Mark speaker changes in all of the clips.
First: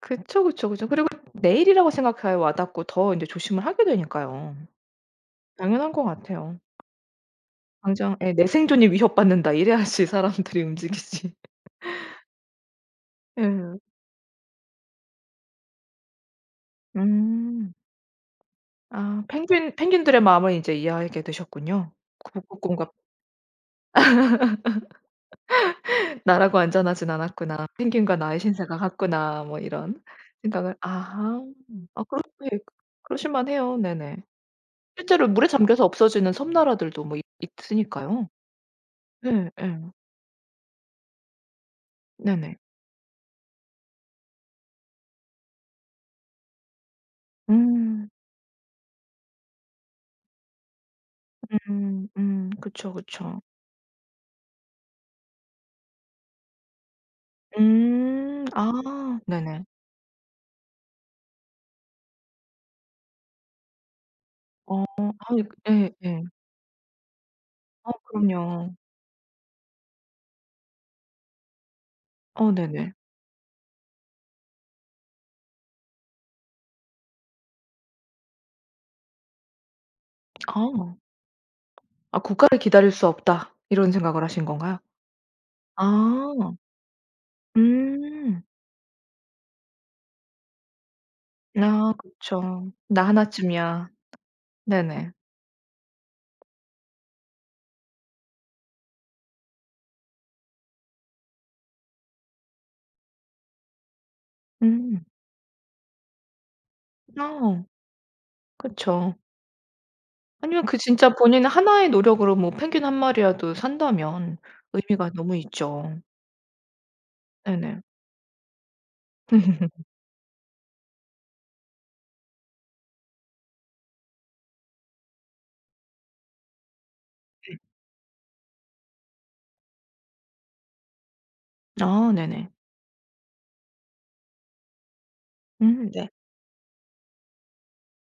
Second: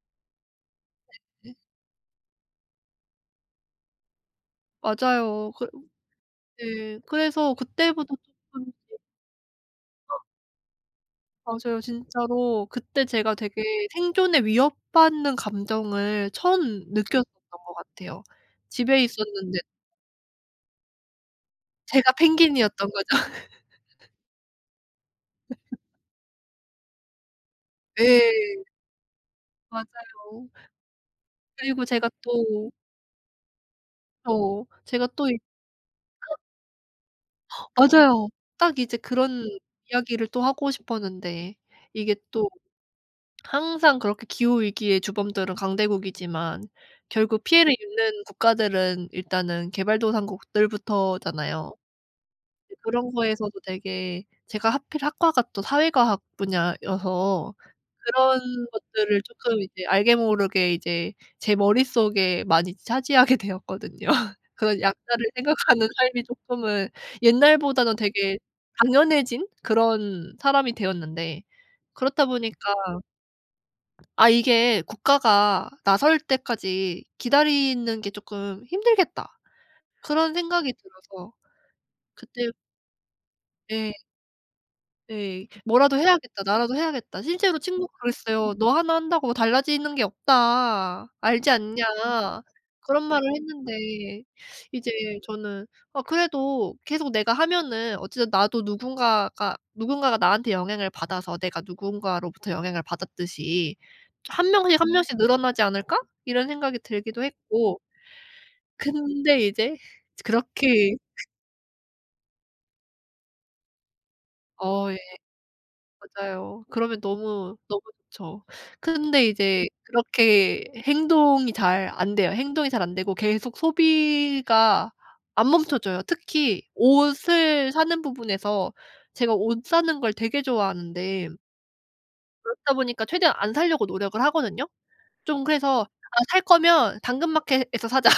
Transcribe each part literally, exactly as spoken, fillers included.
Speaker 1: 그쵸, 그쵸, 그쵸. 그리고
Speaker 2: 네.
Speaker 1: 내 일이라고 생각해야 와 닿고 더 인제 조심을 하게 되니까요.
Speaker 2: 맞아요. 그
Speaker 1: 당연한 것 같아요.
Speaker 2: 네. 그래서 그때부터
Speaker 1: 당장 예 "내
Speaker 2: 쪼끔씩
Speaker 1: 생존이 위협받는다." 이래야지
Speaker 2: 어.
Speaker 1: 사람들이 움직이지.
Speaker 2: 맞아요. 진짜로 그때 제가 되게
Speaker 1: 예.
Speaker 2: 생존의 위협받는 감정을 처음 느꼈었던
Speaker 1: 음.
Speaker 2: 것 같아요. 집에
Speaker 1: 아.
Speaker 2: 있었는데
Speaker 1: 펭귄 펭귄들의 마음을 이제 이해하게 되셨군요.
Speaker 2: 제가
Speaker 1: 그 북극곰과
Speaker 2: 펭귄이었던 거죠.
Speaker 1: '나라고 안전하진 않았구나. 펭귄과 나의
Speaker 2: 예.
Speaker 1: 신세가 같구나.' 뭐 이런
Speaker 2: 맞아요.
Speaker 1: 생각을. 아하.
Speaker 2: 그리고
Speaker 1: 아
Speaker 2: 제가
Speaker 1: 그렇 예.
Speaker 2: 또
Speaker 1: 그러실 만해요. 네네.
Speaker 2: 그쵸. 제가
Speaker 1: 실제로
Speaker 2: 또 이
Speaker 1: 물에 잠겨서 없어지는
Speaker 2: 그
Speaker 1: 섬나라들도 뭐 있 있으니까요.
Speaker 2: 맞아요. 딱 이제 그런
Speaker 1: 네. 예.
Speaker 2: 이야기를 또 하고 싶었는데 이게 또
Speaker 1: 네네.
Speaker 2: 항상 그렇게 기후 위기의 주범들은 강대국이지만 결국 피해를
Speaker 1: 음.
Speaker 2: 입는 국가들은 일단은 개발도상국들부터잖아요.
Speaker 1: 음 음.
Speaker 2: 네.
Speaker 1: 그쵸,
Speaker 2: 그런
Speaker 1: 그쵸.
Speaker 2: 거에서도 되게 제가 하필 학과가 또 사회과학 분야여서 그런
Speaker 1: 음. 아.
Speaker 2: 것들을 쪼끔
Speaker 1: 네네.
Speaker 2: 이제 알게 모르게 이제 제 머릿속에 많이 차지하게 되었거든요. 그런
Speaker 1: 어.
Speaker 2: 약자를
Speaker 1: 아유.
Speaker 2: 생각하는
Speaker 1: 예 예.
Speaker 2: 삶이 쪼끔은
Speaker 1: 어
Speaker 2: 옛날보다는 되게
Speaker 1: 그럼요.
Speaker 2: 당연해진 그런 사람이 되었는데 그렇다
Speaker 1: 어
Speaker 2: 보니까
Speaker 1: 네네.
Speaker 2: '아 이게 국가가 나설 때까지 기다리는 게 쪼끔 힘들겠다.' 그런 생각이
Speaker 1: 어.
Speaker 2: 들어서
Speaker 1: 아
Speaker 2: 그때
Speaker 1: '국가를 기다릴 수 없다.' 이런
Speaker 2: 예.
Speaker 1: 생각을 하신 건가요?
Speaker 2: 예. '뭐라도 해야겠다.
Speaker 1: 아.
Speaker 2: 나라도 해야겠다.' 실제로 친구가
Speaker 1: 음.
Speaker 2: 그랬어요. "너 하나 한다고 달라지는 게 없다. 알지 않냐?"
Speaker 1: 아 그쵸.
Speaker 2: 그런
Speaker 1: 나
Speaker 2: 말을
Speaker 1: 하나쯤이야.
Speaker 2: 했는데 이제
Speaker 1: 네네.
Speaker 2: 저는 아 그래도 계속 내가 하면은 어쨌든 나도 누군가가 누군가가 나한테 영향을 받아서 내가 누군가로부터 영향을 받았듯이 '한 명씩 한
Speaker 1: 음.
Speaker 2: 명씩 늘어나지 않을까?' 이런 생각이 들기도
Speaker 1: 어.
Speaker 2: 했고.
Speaker 1: 그쵸.
Speaker 2: 근데 이제
Speaker 1: 아니면 그
Speaker 2: 그렇게
Speaker 1: 진짜 본인 하나의 노력으로 뭐 펭귄 한 마리라도 산다면
Speaker 2: 어 예.
Speaker 1: 의미가 너무 있죠.
Speaker 2: 맞아요. 그러면 너무, 너무
Speaker 1: 네네.
Speaker 2: 좋죠. 근데 이제 그렇게 행동이 잘 안 돼요. 행동이 잘 안 되고 계속 소비가 안 멈춰져요. 특히
Speaker 1: 네.
Speaker 2: 옷을 사는 부분에서 제가 옷 사는 걸 되게 좋아하는데
Speaker 1: 아 네네.
Speaker 2: 그렇다 보니까 최대한 안 사려고 노력을 하거든요. 좀 그래서
Speaker 1: 음 네.
Speaker 2: '아 살 거면 당근마켓에서 사자.'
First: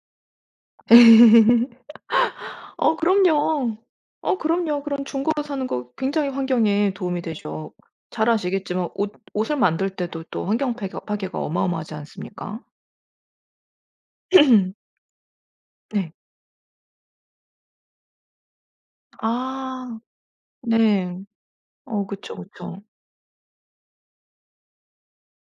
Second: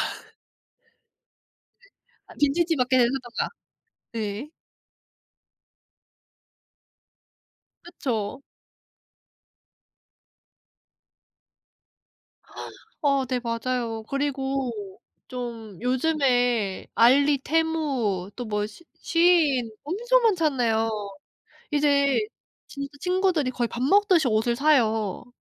Speaker 2: 네. '아 빈티지
Speaker 1: 어
Speaker 2: 마켓에서 사든가.'
Speaker 1: 그럼요. 어
Speaker 2: 네.
Speaker 1: 그럼요. 그런 중고로 사는 거 굉장히 환경에 도움이 되죠. 잘
Speaker 2: 그쵸.
Speaker 1: 아시겠지만 옷 옷을 만들 때도 또 환경 패괴 파괴가 어마어마하지 않습니까?
Speaker 2: 어 네. 맞아요. 그리고 좀
Speaker 1: 네.
Speaker 2: 요즘에 알리, 테무 또 뭐 시 쉬인
Speaker 1: 아
Speaker 2: 엄청 많잖아요.
Speaker 1: 네. 어
Speaker 2: 이제
Speaker 1: 그쵸, 그쵸.
Speaker 2: 진짜 친구들이 거의 밥 먹듯이 옷을 사요.